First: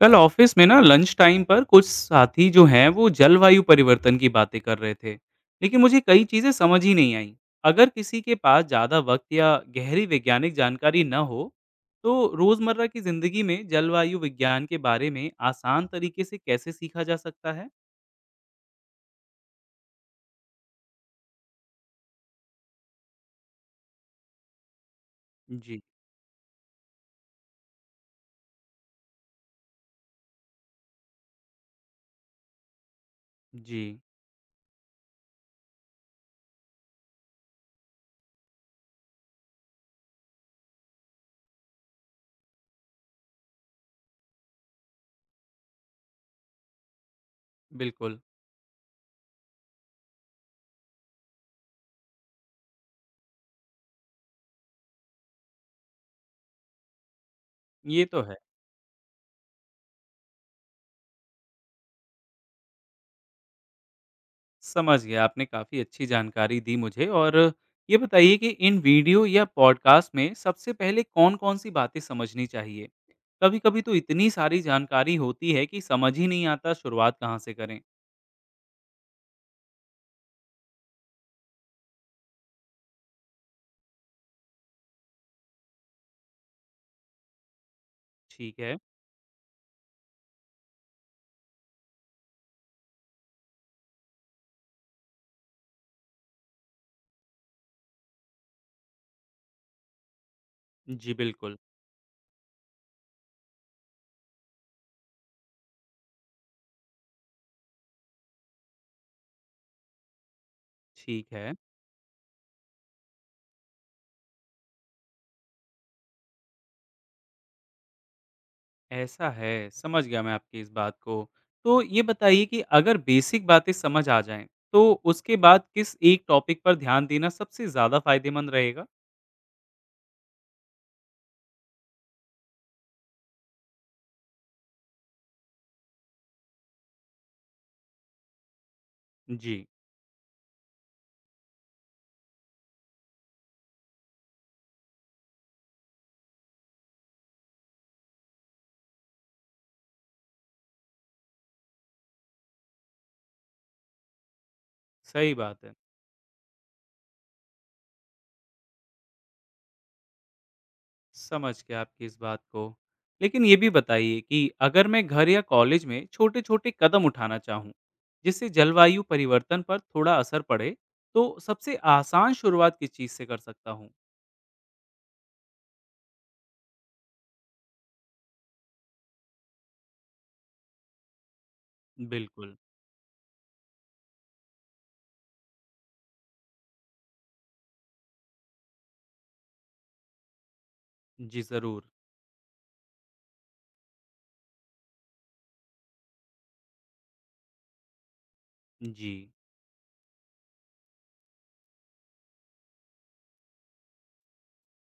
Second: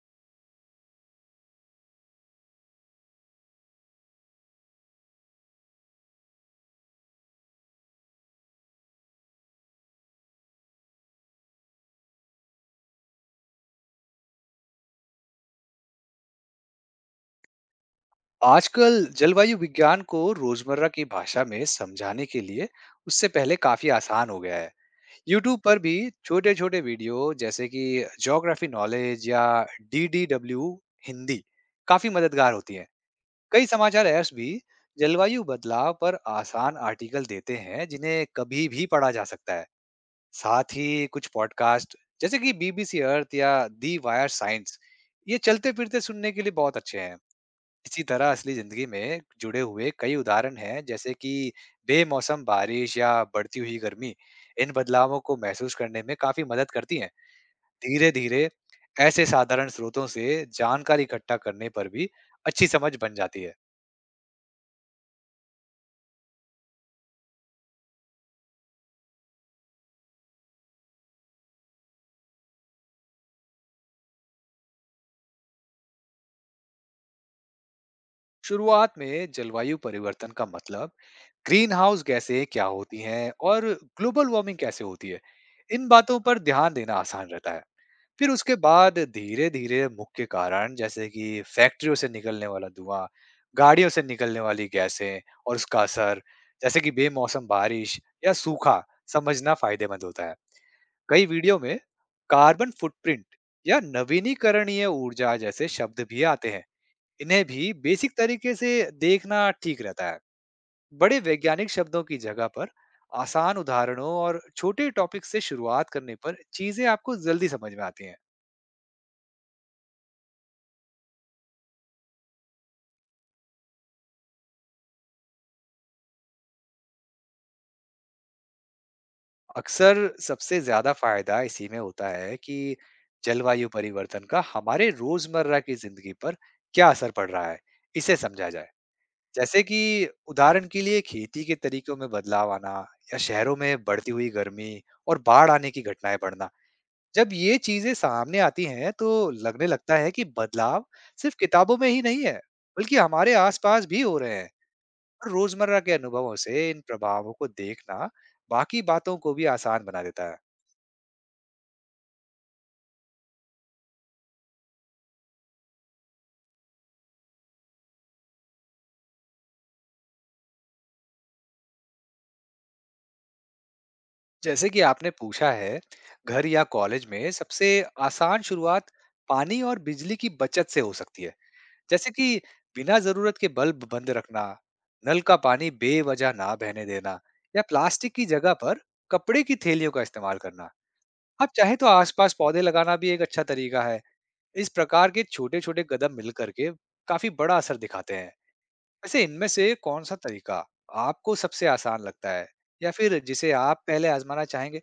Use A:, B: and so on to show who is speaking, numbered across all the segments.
A: कल ऑफिस में ना लंच टाइम पर कुछ साथी जो हैं वो जलवायु परिवर्तन की बातें कर रहे थे। लेकिन मुझे कई चीजें समझ ही नहीं आई। अगर किसी के पास ज्यादा वक्त या गहरी वैज्ञानिक जानकारी न हो तो रोजमर्रा की जिंदगी में जलवायु विज्ञान के बारे में आसान तरीके से कैसे सीखा जा सकता है।
B: आजकल जलवायु विज्ञान को रोजमर्रा की भाषा में समझाने के लिए उससे पहले काफी आसान हो गया है। YouTube पर
A: जी।
B: भी छोटे छोटे वीडियो जैसे कि ज्योग्राफी नॉलेज या DDW हिंदी काफी मददगार होती हैं। कई
A: जी।
B: समाचार ऐप्स भी जलवायु बदलाव पर आसान आर्टिकल देते हैं जिन्हें कभी भी पढ़ा जा सकता है। साथ ही कुछ पॉडकास्ट जैसे कि BBC अर्थ या दी वायर साइंस ये चलते फिरते सुनने के लिए बहुत अच्छे हैं। इसी
A: बिल्कुल।
B: तरह असली जिंदगी में जुड़े हुए कई उदाहरण हैं जैसे कि बेमौसम बारिश या बढ़ती हुई गर्मी इन बदलावों को महसूस करने में काफी मदद करती हैं
A: ये
B: धीरे
A: तो है।
B: धीरे। ऐसे साधारण स्रोतों से जानकारी इकट्ठा करने पर भी अच्छी समझ बन जाती है।
A: समझ गया, आपने काफ़ी अच्छी जानकारी दी मुझे। और ये बताइए कि इन वीडियो या पॉडकास्ट में सबसे पहले कौन-कौन सी बातें समझनी चाहिए? कभी-कभी तो इतनी सारी जानकारी होती है कि समझ ही नहीं आता शुरुआत कहाँ से करें।
B: शुरुआत में जलवायु परिवर्तन का मतलब, ग्रीन हाउस गैसें क्या होती हैं और ग्लोबल वार्मिंग कैसे होती है, इन बातों पर ध्यान देना आसान रहता है। फिर उसके
A: ठीक है।
B: बाद धीरे-धीरे मुख्य कारण जैसे कि फैक्ट्रियों से निकलने वाला धुआँ, गाड़ियों से निकलने वाली गैसें और उसका असर, जैसे कि बेमौसम बारिश या सूखा समझना फायदेमंद होता है।
A: जी
B: कई
A: बिल्कुल।
B: वीडियो में कार्बन फुटप्रिंट या नवीनीकरणीय ऊर्जा जैसे शब्द भी आते हैं। इन्हें भी बेसिक तरीके से देखना ठीक रहता है। बड़े
A: ठीक है।
B: वैज्ञानिक शब्दों की जगह पर आसान उदाहरणों और छोटे टॉपिक से शुरुआत करने पर चीजें आपको जल्दी समझ में आती हैं।
A: ऐसा है, समझ गया मैं आपकी इस बात को। तो ये बताइए कि अगर बेसिक बातें समझ आ जाएँ, तो उसके बाद किस एक टॉपिक पर ध्यान देना सबसे ज़्यादा फ़ायदेमंद रहेगा?
B: अक्सर सबसे ज़्यादा फ़ायदा इसी में होता है कि जलवायु परिवर्तन का हमारे रोज़मर्रा की ज़िंदगी पर क्या असर पड़ रहा है, इसे समझा जाए। जैसे
A: जी।
B: कि उदाहरण के लिए खेती के तरीकों में बदलाव आना या शहरों में बढ़ती हुई गर्मी और बाढ़ आने की घटनाएँ बढ़ना। जब ये चीज़ें सामने आती हैं, तो लगने लगता है कि बदलाव सिर्फ़ किताबों में ही नहीं है, बल्कि हमारे आस-पास भी हो रहे हैं। और
A: सही बात है।
B: रोज़मर्रा के अनुभवों से इन प्रभावों को देखना बाकी बातों को भी आसान बना देता है।
A: समझ गया आपकी इस बात को। लेकिन ये भी बताइए कि अगर मैं घर या कॉलेज में छोटे-छोटे कदम उठाना चाहूँ, जिससे जलवायु परिवर्तन पर थोड़ा असर पड़े, तो सबसे आसान शुरुआत किस चीज़ से कर सकता हूँ?
B: जैसे कि आपने पूछा है, घर या कॉलेज में सबसे आसान शुरुआत पानी और बिजली की बचत से हो सकती है। जैसे कि
A: बिल्कुल।
B: बिना जरूरत के बल्ब बंद रखना, नल का पानी बेवजह ना बहने देना या प्लास्टिक की जगह पर कपड़े की थैलियों का इस्तेमाल करना।
A: जी,
B: आप चाहे
A: ज़रूर।
B: तो आसपास पौधे लगाना भी एक अच्छा तरीका है। इस प्रकार के छोटे छोटे कदम मिल करके काफी बड़ा असर दिखाते हैं।
A: जी।
B: वैसे इनमें से कौन सा तरीका आपको सबसे आसान लगता है या फिर जिसे आप पहले आजमाना चाहेंगे?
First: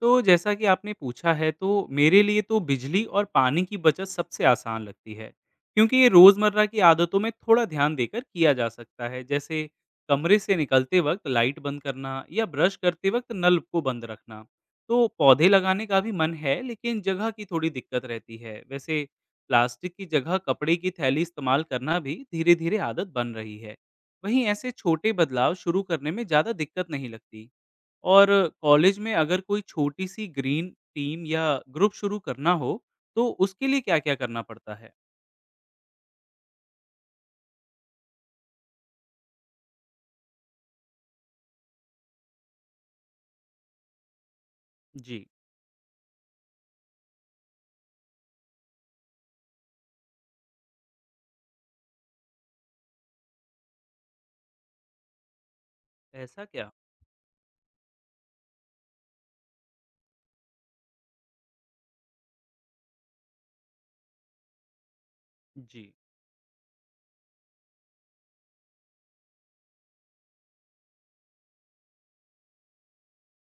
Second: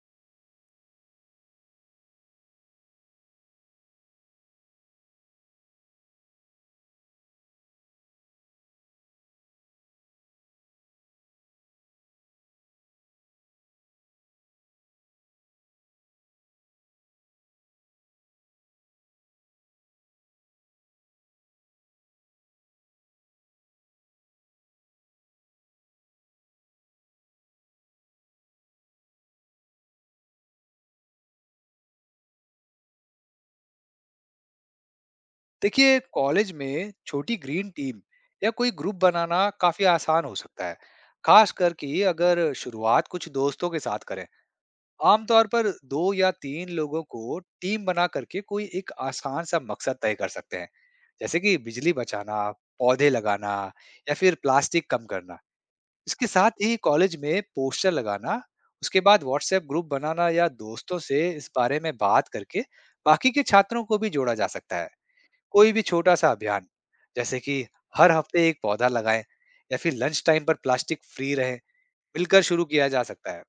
A: तो जैसा कि आपने पूछा है, तो मेरे लिए तो बिजली और पानी की बचत सबसे आसान लगती है, क्योंकि ये रोज़मर्रा की आदतों में थोड़ा ध्यान देकर किया जा सकता है। जैसे कमरे से निकलते वक्त लाइट बंद करना या ब्रश करते वक्त नल को बंद रखना। तो पौधे लगाने का भी मन है, लेकिन जगह की थोड़ी दिक्कत रहती है। वैसे प्लास्टिक की जगह कपड़े की थैली इस्तेमाल करना भी धीरे धीरे आदत बन रही है। वहीं ऐसे छोटे बदलाव शुरू करने में ज़्यादा दिक्कत नहीं लगती। और कॉलेज में अगर कोई छोटी सी ग्रीन टीम या ग्रुप शुरू करना हो, तो उसके लिए क्या-क्या करना पड़ता है?
B: देखिए, कॉलेज में छोटी ग्रीन टीम या कोई ग्रुप बनाना काफी आसान हो सकता है, खास करके अगर शुरुआत कुछ दोस्तों के साथ करें।
A: जी।
B: आमतौर पर 2 या 3 लोगों को टीम बना करके कोई एक आसान सा मकसद तय कर सकते हैं, जैसे कि बिजली बचाना, पौधे लगाना या फिर प्लास्टिक कम करना। इसके
A: ऐसा
B: साथ
A: क्या?
B: ही कॉलेज में पोस्टर लगाना, उसके बाद व्हाट्सएप ग्रुप बनाना या दोस्तों से इस बारे में बात करके बाकी के छात्रों को भी जोड़ा जा सकता है। कोई भी
A: जी।
B: छोटा सा अभियान जैसे कि हर हफ्ते एक पौधा लगाएं या फिर लंच टाइम पर प्लास्टिक फ्री रहें, मिलकर शुरू किया जा सकता है।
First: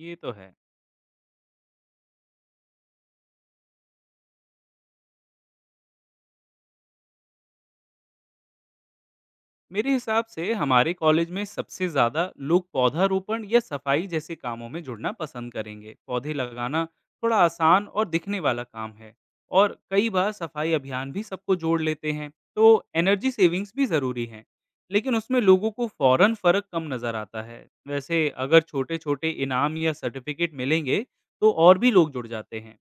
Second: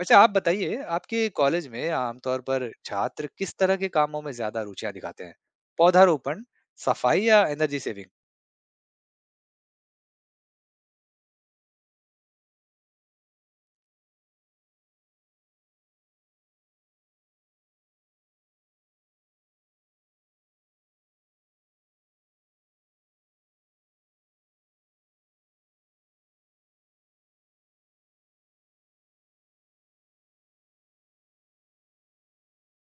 B: वैसे
A: तो
B: आप
A: है।
B: बताइए, आपके कॉलेज में आमतौर पर छात्र किस तरह के कामों में ज्यादा रुचियां दिखाते हैं? पौधारोपण, सफाई या एनर्जी सेविंग?
A: मेरे हिसाब से हमारे कॉलेज में सबसे ज़्यादा लोग पौधारोपण या सफाई जैसे कामों में जुड़ना पसंद करेंगे। पौधे लगाना थोड़ा आसान और दिखने वाला काम है, और कई बार सफाई अभियान भी सबको जोड़ लेते हैं, तो एनर्जी सेविंग्स भी ज़रूरी हैं। लेकिन उसमें लोगों को फ़ौरन फ़र्क कम नज़र आता है। वैसे अगर छोटे-छोटे इनाम या सर्टिफिकेट मिलेंगे, तो और भी लोग जुड़ जाते हैं।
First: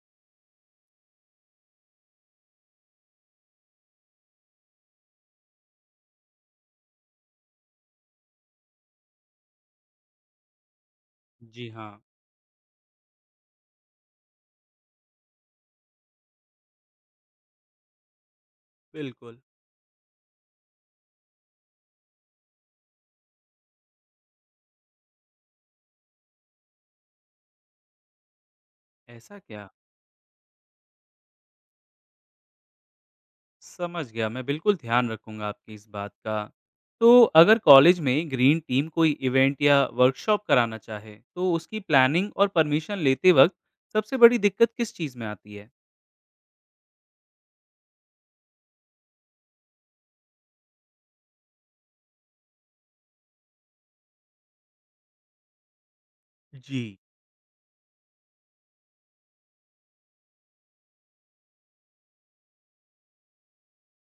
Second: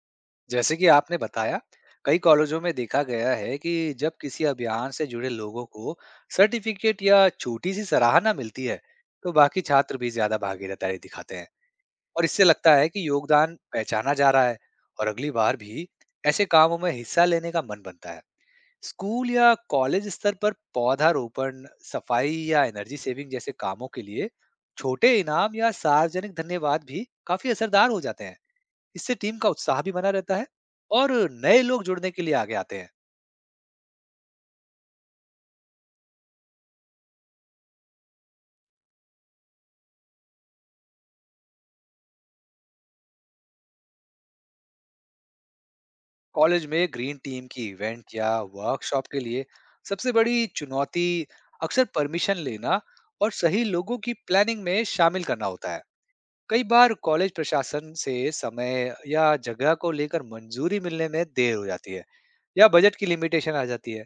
B: जैसे कि आपने बताया, कई कॉलेजों में देखा गया है कि जब किसी अभियान से जुड़े लोगों को सर्टिफिकेट या छोटी सी सराहना मिलती है, तो बाकी छात्र भी ज्यादा भागीदारी दिखाते हैं।
A: जी हाँ।
B: और इससे लगता है कि योगदान पहचाना जा रहा है और अगली बार भी ऐसे कामों में हिस्सा लेने का मन बनता है। स्कूल
A: बिल्कुल।
B: या कॉलेज स्तर पर पौधारोपण, सफाई या एनर्जी सेविंग जैसे कामों के लिए छोटे इनाम या सार्वजनिक धन्यवाद भी काफी असरदार हो जाते हैं। इससे टीम
A: ऐसा
B: का
A: क्या?
B: उत्साह भी बना रहता है और नए लोग जुड़ने के लिए आगे आते हैं।
A: समझ गया, मैं बिल्कुल ध्यान रखूँगा आपकी इस बात का। तो अगर कॉलेज में ग्रीन टीम कोई इवेंट या वर्कशॉप कराना चाहे, तो उसकी प्लानिंग और परमिशन लेते वक़्त सबसे बड़ी दिक्कत किस चीज़ में आती है?
B: कॉलेज में ग्रीन टीम की इवेंट या वर्कशॉप के लिए सबसे बड़ी चुनौती अक्सर परमिशन लेना और सही लोगों की प्लानिंग में शामिल करना होता है। कई
A: जी।
B: बार कॉलेज प्रशासन से समय या जगह को लेकर मंजूरी मिलने में देर हो जाती है या बजट की लिमिटेशन आ जाती है।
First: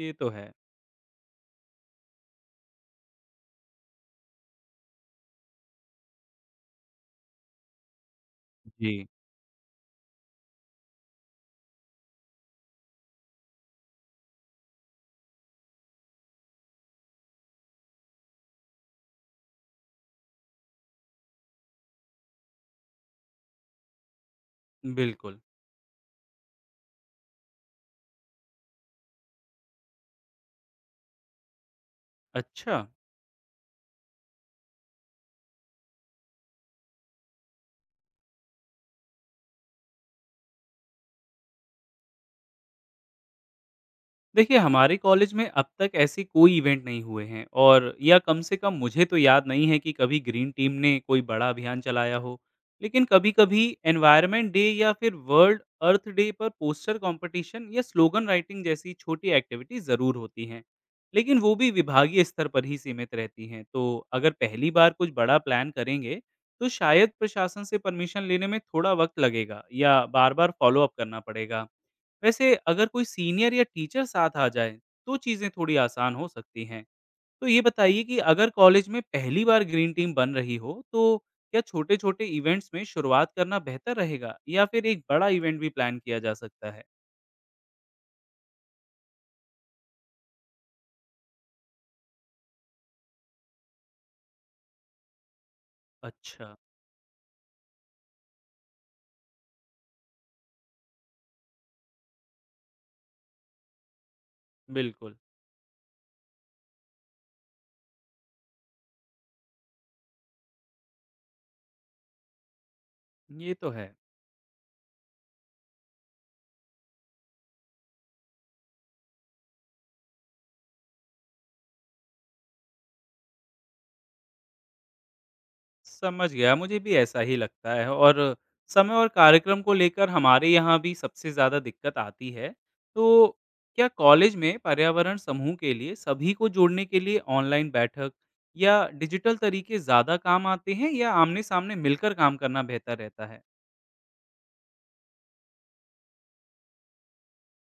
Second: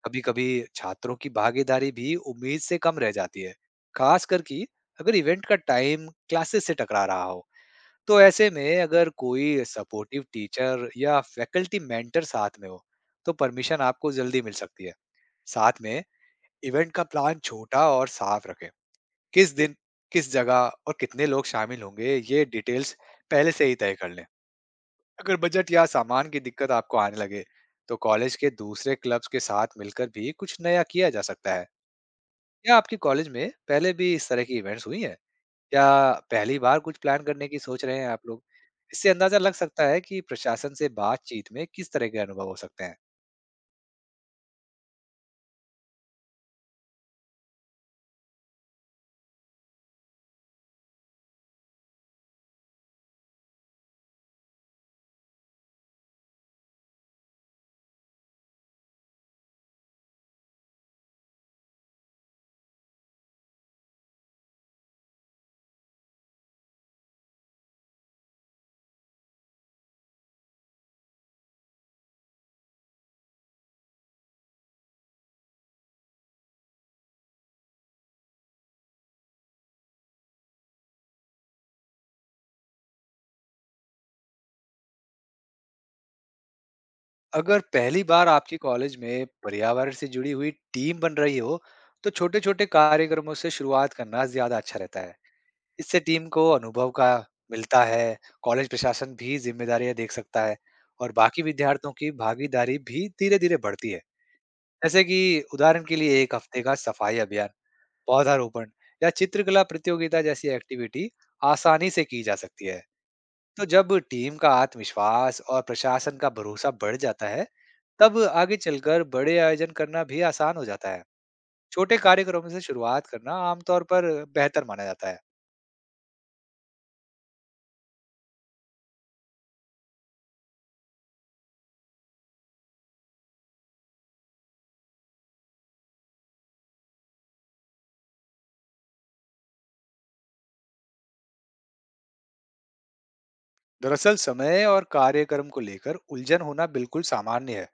A: ये
B: कभी
A: तो
B: कभी
A: है।
B: छात्रों की भागीदारी भी उम्मीद से कम रह जाती है, खास करके अगर इवेंट का टाइम क्लासेस से टकरा रहा हो। तो ऐसे में
A: जी।
B: अगर कोई सपोर्टिव टीचर या फैकल्टी मेंटर साथ में हो, तो परमिशन आपको जल्दी मिल सकती है। साथ में इवेंट का प्लान छोटा और साफ रखें, किस दिन, किस जगह और कितने लोग शामिल होंगे, ये डिटेल्स पहले से ही तय कर लें। अगर
A: बिल्कुल।
B: बजट या सामान की दिक्कत आपको आने लगे, तो कॉलेज के दूसरे क्लब्स के साथ मिलकर भी कुछ नया किया जा सकता है।
A: अच्छा।
B: क्या आपके कॉलेज में पहले भी इस तरह की इवेंट्स हुई हैं? या पहली बार कुछ प्लान करने की सोच रहे हैं आप लोग? इससे अंदाज़ा लग सकता है कि प्रशासन से बातचीत में किस तरह के अनुभव हो सकते हैं।
A: देखिए, हमारे कॉलेज में अब तक ऐसे कोई इवेंट नहीं हुए हैं, और या कम से कम मुझे तो याद नहीं है कि कभी ग्रीन टीम ने कोई बड़ा अभियान चलाया हो। लेकिन कभी-कभी एनवायरनमेंट डे या फिर वर्ल्ड अर्थ डे पर पोस्टर कंपटीशन या स्लोगन राइटिंग जैसी छोटी एक्टिविटी ज़रूर होती हैं। लेकिन वो भी विभागीय स्तर पर ही सीमित रहती हैं। तो अगर पहली बार कुछ बड़ा प्लान करेंगे, तो शायद प्रशासन से परमिशन लेने में थोड़ा वक़्त लगेगा या बार-बार फॉलो अप करना पड़ेगा। वैसे अगर कोई सीनियर या टीचर साथ आ जाए, तो चीजें थोड़ी आसान हो सकती हैं। तो ये बताइए कि अगर कॉलेज में पहली बार ग्रीन टीम बन रही हो, तो क्या छोटे छोटे इवेंट्स में शुरुआत करना बेहतर रहेगा या फिर एक बड़ा इवेंट भी प्लान किया जा सकता है?
B: अगर पहली बार आपके कॉलेज में पर्यावरण से जुड़ी हुई टीम बन रही हो, तो छोटे-छोटे कार्यक्रमों से शुरुआत करना ज्यादा अच्छा रहता है। इससे टीम को
A: अच्छा।
B: अनुभव का मिलता है, कॉलेज प्रशासन भी जिम्मेदारियां देख सकता है और बाकी विद्यार्थियों की भागीदारी भी धीरे-धीरे बढ़ती है। जैसे
A: बिल्कुल।
B: कि उदाहरण के लिए एक हफ्ते का सफाई अभियान, पौधारोपण या चित्रकला प्रतियोगिता जैसी एक्टिविटी आसानी से की जा सकती है।
A: ये
B: तो
A: तो है।
B: जब टीम का आत्मविश्वास और प्रशासन का भरोसा बढ़ जाता है, तब आगे चलकर बड़े आयोजन करना भी आसान हो जाता है। छोटे कार्यक्रमों से शुरुआत करना आमतौर पर बेहतर माना जाता है।
A: समझ गया, मुझे भी ऐसा ही लगता है। और समय और कार्यक्रम को लेकर हमारे यहाँ भी सबसे ज़्यादा दिक्कत आती है। तो क्या कॉलेज में पर्यावरण समूह के लिए सभी को जोड़ने के लिए ऑनलाइन बैठक या डिजिटल तरीके ज़्यादा काम आते हैं या आमने-सामने मिलकर काम करना बेहतर रहता है?
B: दरअसल समय और कार्यक्रम को लेकर उलझन होना बिल्कुल सामान्य है,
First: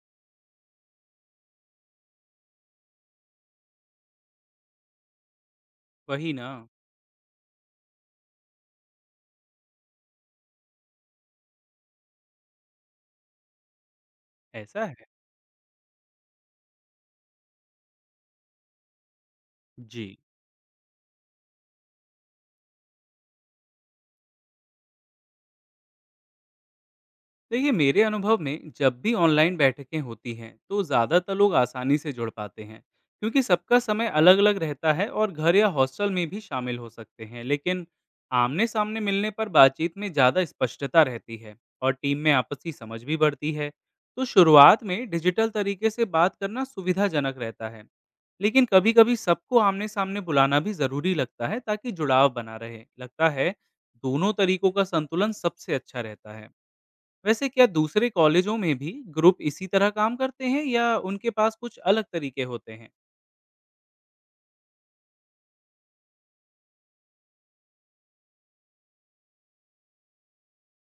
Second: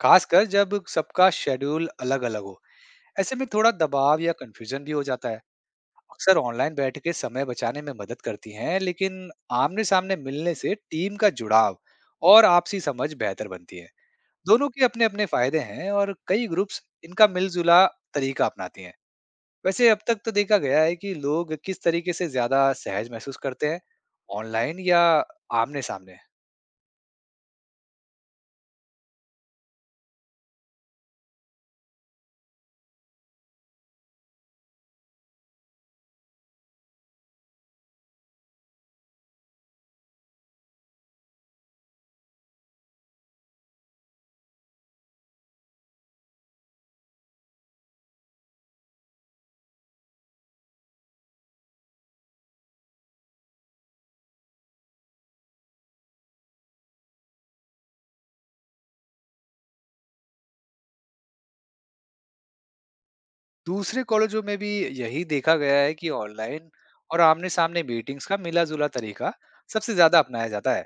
B: खासकर जब सबका शेड्यूल अलग-अलग हो। ऐसे में थोड़ा दबाव या कंफ्यूजन भी हो जाता है।
A: वही
B: अक्सर
A: ना।
B: ऑनलाइन बैठकें समय बचाने में मदद करती हैं, लेकिन आमने-सामने मिलने से टीम का जुड़ाव और आपसी समझ बेहतर बनती है। दोनों के
A: ऐसा है?
B: अपने-अपने फायदे हैं और कई ग्रुप्स इनका मिलजुला तरीका अपनाती हैं। वैसे अब
A: जी।
B: तक तो देखा गया है कि लोग किस तरीके से ज़्यादा सहज महसूस करते हैं, ऑनलाइन या आमने-सामने?
A: देखिए, मेरे अनुभव में जब भी ऑनलाइन बैठकें होती हैं, तो ज़्यादातर लोग आसानी से जुड़ पाते हैं, क्योंकि सबका समय अलग अलग रहता है और घर या हॉस्टल में भी शामिल हो सकते हैं। लेकिन आमने सामने मिलने पर बातचीत में ज़्यादा स्पष्टता रहती है, और टीम में आपसी समझ भी बढ़ती है। तो शुरुआत में डिजिटल तरीके से बात करना सुविधाजनक रहता है, लेकिन कभी कभी सबको आमने सामने बुलाना भी ज़रूरी लगता है, ताकि जुड़ाव बना रहे। लगता है दोनों तरीकों का संतुलन सबसे अच्छा रहता है। वैसे क्या दूसरे कॉलेजों में भी ग्रुप इसी तरह काम करते हैं या उनके पास कुछ अलग तरीके होते हैं?
B: दूसरे कॉलेजों में भी यही देखा गया है कि ऑनलाइन और आमने-सामने मीटिंग्स का मिला-जुला तरीका सबसे ज़्यादा अपनाया जाता है।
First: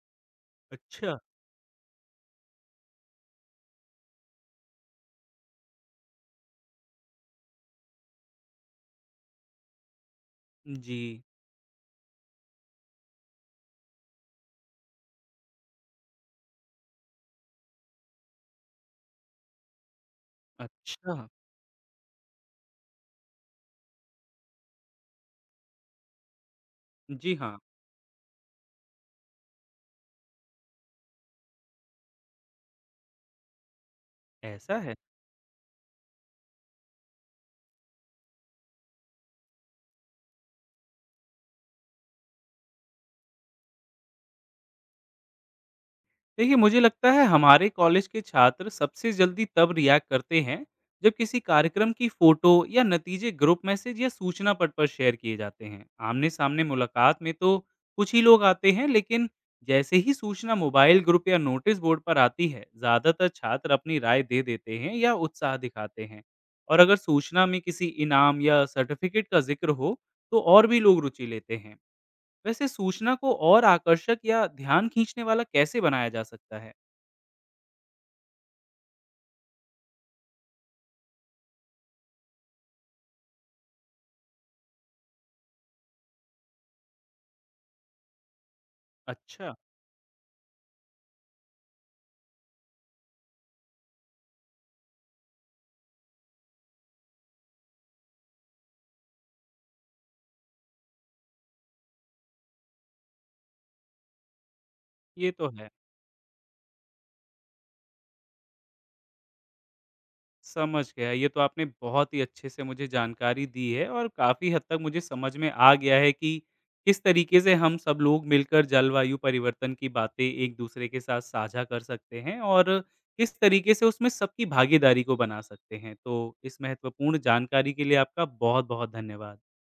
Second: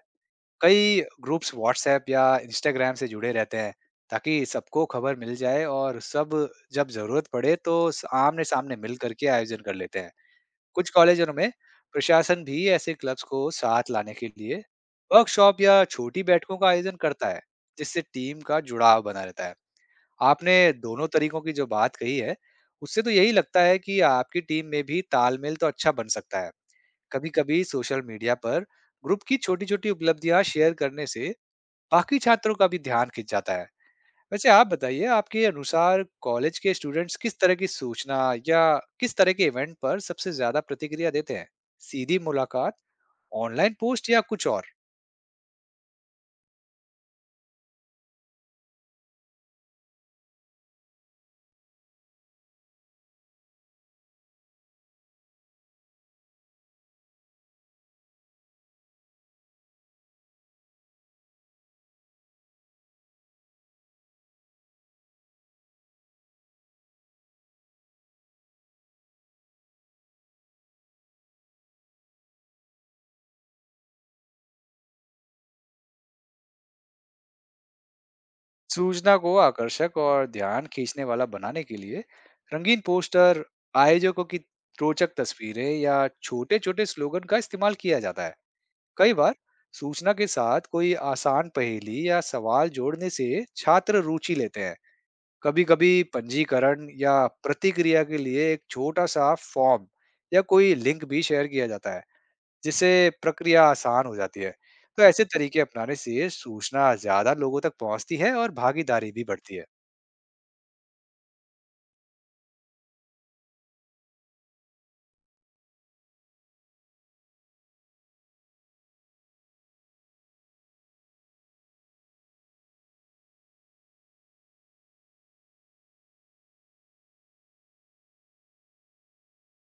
B: कई
A: अच्छा।
B: ग्रुप्स व्हाट्सऐप या इंस्टाग्राम से जुड़े रहते हैं, ताकि सबको खबर मिल जाए और सब जब ज़रूरत पड़े तो स आमने-सामने मिल कर के आयोजन कर लेते हैं। कुछ
A: जी।
B: कॉलेजों में प्रशासन भी ऐसे क्लब्स को साथ लाने के लिए वर्कशॉप या छोटी बैठकों का आयोजन करता है, जिससे टीम का जुड़ाव बना रहता है। आपने दोनों
A: अच्छा।
B: तरीकों की जो बात कही है, उससे तो यही लगता है कि आपकी टीम में भी तालमेल तो अच्छा बन सकता है। कभी
A: जी हाँ।
B: कभी सोशल मीडिया पर ग्रुप की छोटी छोटी उपलब्धियां शेयर करने से बाकी छात्रों का भी ध्यान खिंच जाता है। वैसे आप
A: ऐसा है।
B: बताइए, आपके अनुसार कॉलेज के स्टूडेंट्स किस तरह की सूचना या किस तरह के इवेंट पर सबसे ज्यादा प्रतिक्रिया देते हैं? सीधी मुलाकात, ऑनलाइन पोस्ट या कुछ और?
A: देखिए, मुझे लगता है हमारे कॉलेज के छात्र सबसे जल्दी तब रिएक्ट करते हैं जब किसी कार्यक्रम की फोटो या नतीजे ग्रुप मैसेज या सूचना पट पर शेयर किए जाते हैं। आमने सामने मुलाकात में तो कुछ ही लोग आते हैं, लेकिन जैसे ही सूचना मोबाइल ग्रुप या नोटिस बोर्ड पर आती है, ज़्यादातर छात्र अपनी राय दे देते हैं या उत्साह दिखाते हैं। और अगर सूचना में किसी इनाम या सर्टिफिकेट का जिक्र हो, तो और भी लोग रुचि लेते हैं। वैसे सूचना को और आकर्षक या ध्यान खींचने वाला कैसे बनाया जा सकता है?
B: सूचना को आकर्षक और ध्यान खींचने वाला बनाने के लिए रंगीन पोस्टर, आयोजकों की रोचक तस्वीरें या छोटे छोटे स्लोगन का इस्तेमाल किया जाता है। कई बार
A: अच्छा,
B: सूचना के साथ कोई आसान पहेली या सवाल जोड़ने से छात्र रुचि लेते हैं। कभी-कभी पंजीकरण या प्रतिक्रिया के लिए एक छोटा-सा फॉर्म या कोई लिंक भी शेयर किया जाता है, जिससे प्रक्रिया आसान हो जाती है। तो ऐसे
A: ये तो
B: तरीके
A: है।
B: अपनाने से सूचना ज़्यादा लोगों तक पहुंचती है और भागीदारी भी बढ़ती है।
A: समझ गया। ये तो आपने बहुत ही अच्छे से मुझे जानकारी दी है, और काफ़ी हद तक मुझे समझ में आ गया है कि किस तरीके से हम सब लोग मिलकर जलवायु परिवर्तन की बातें एक दूसरे के साथ साझा कर सकते हैं और किस तरीके से उसमें सबकी भागीदारी को बना सकते हैं। तो इस महत्वपूर्ण जानकारी के लिए आपका बहुत-बहुत धन्यवाद।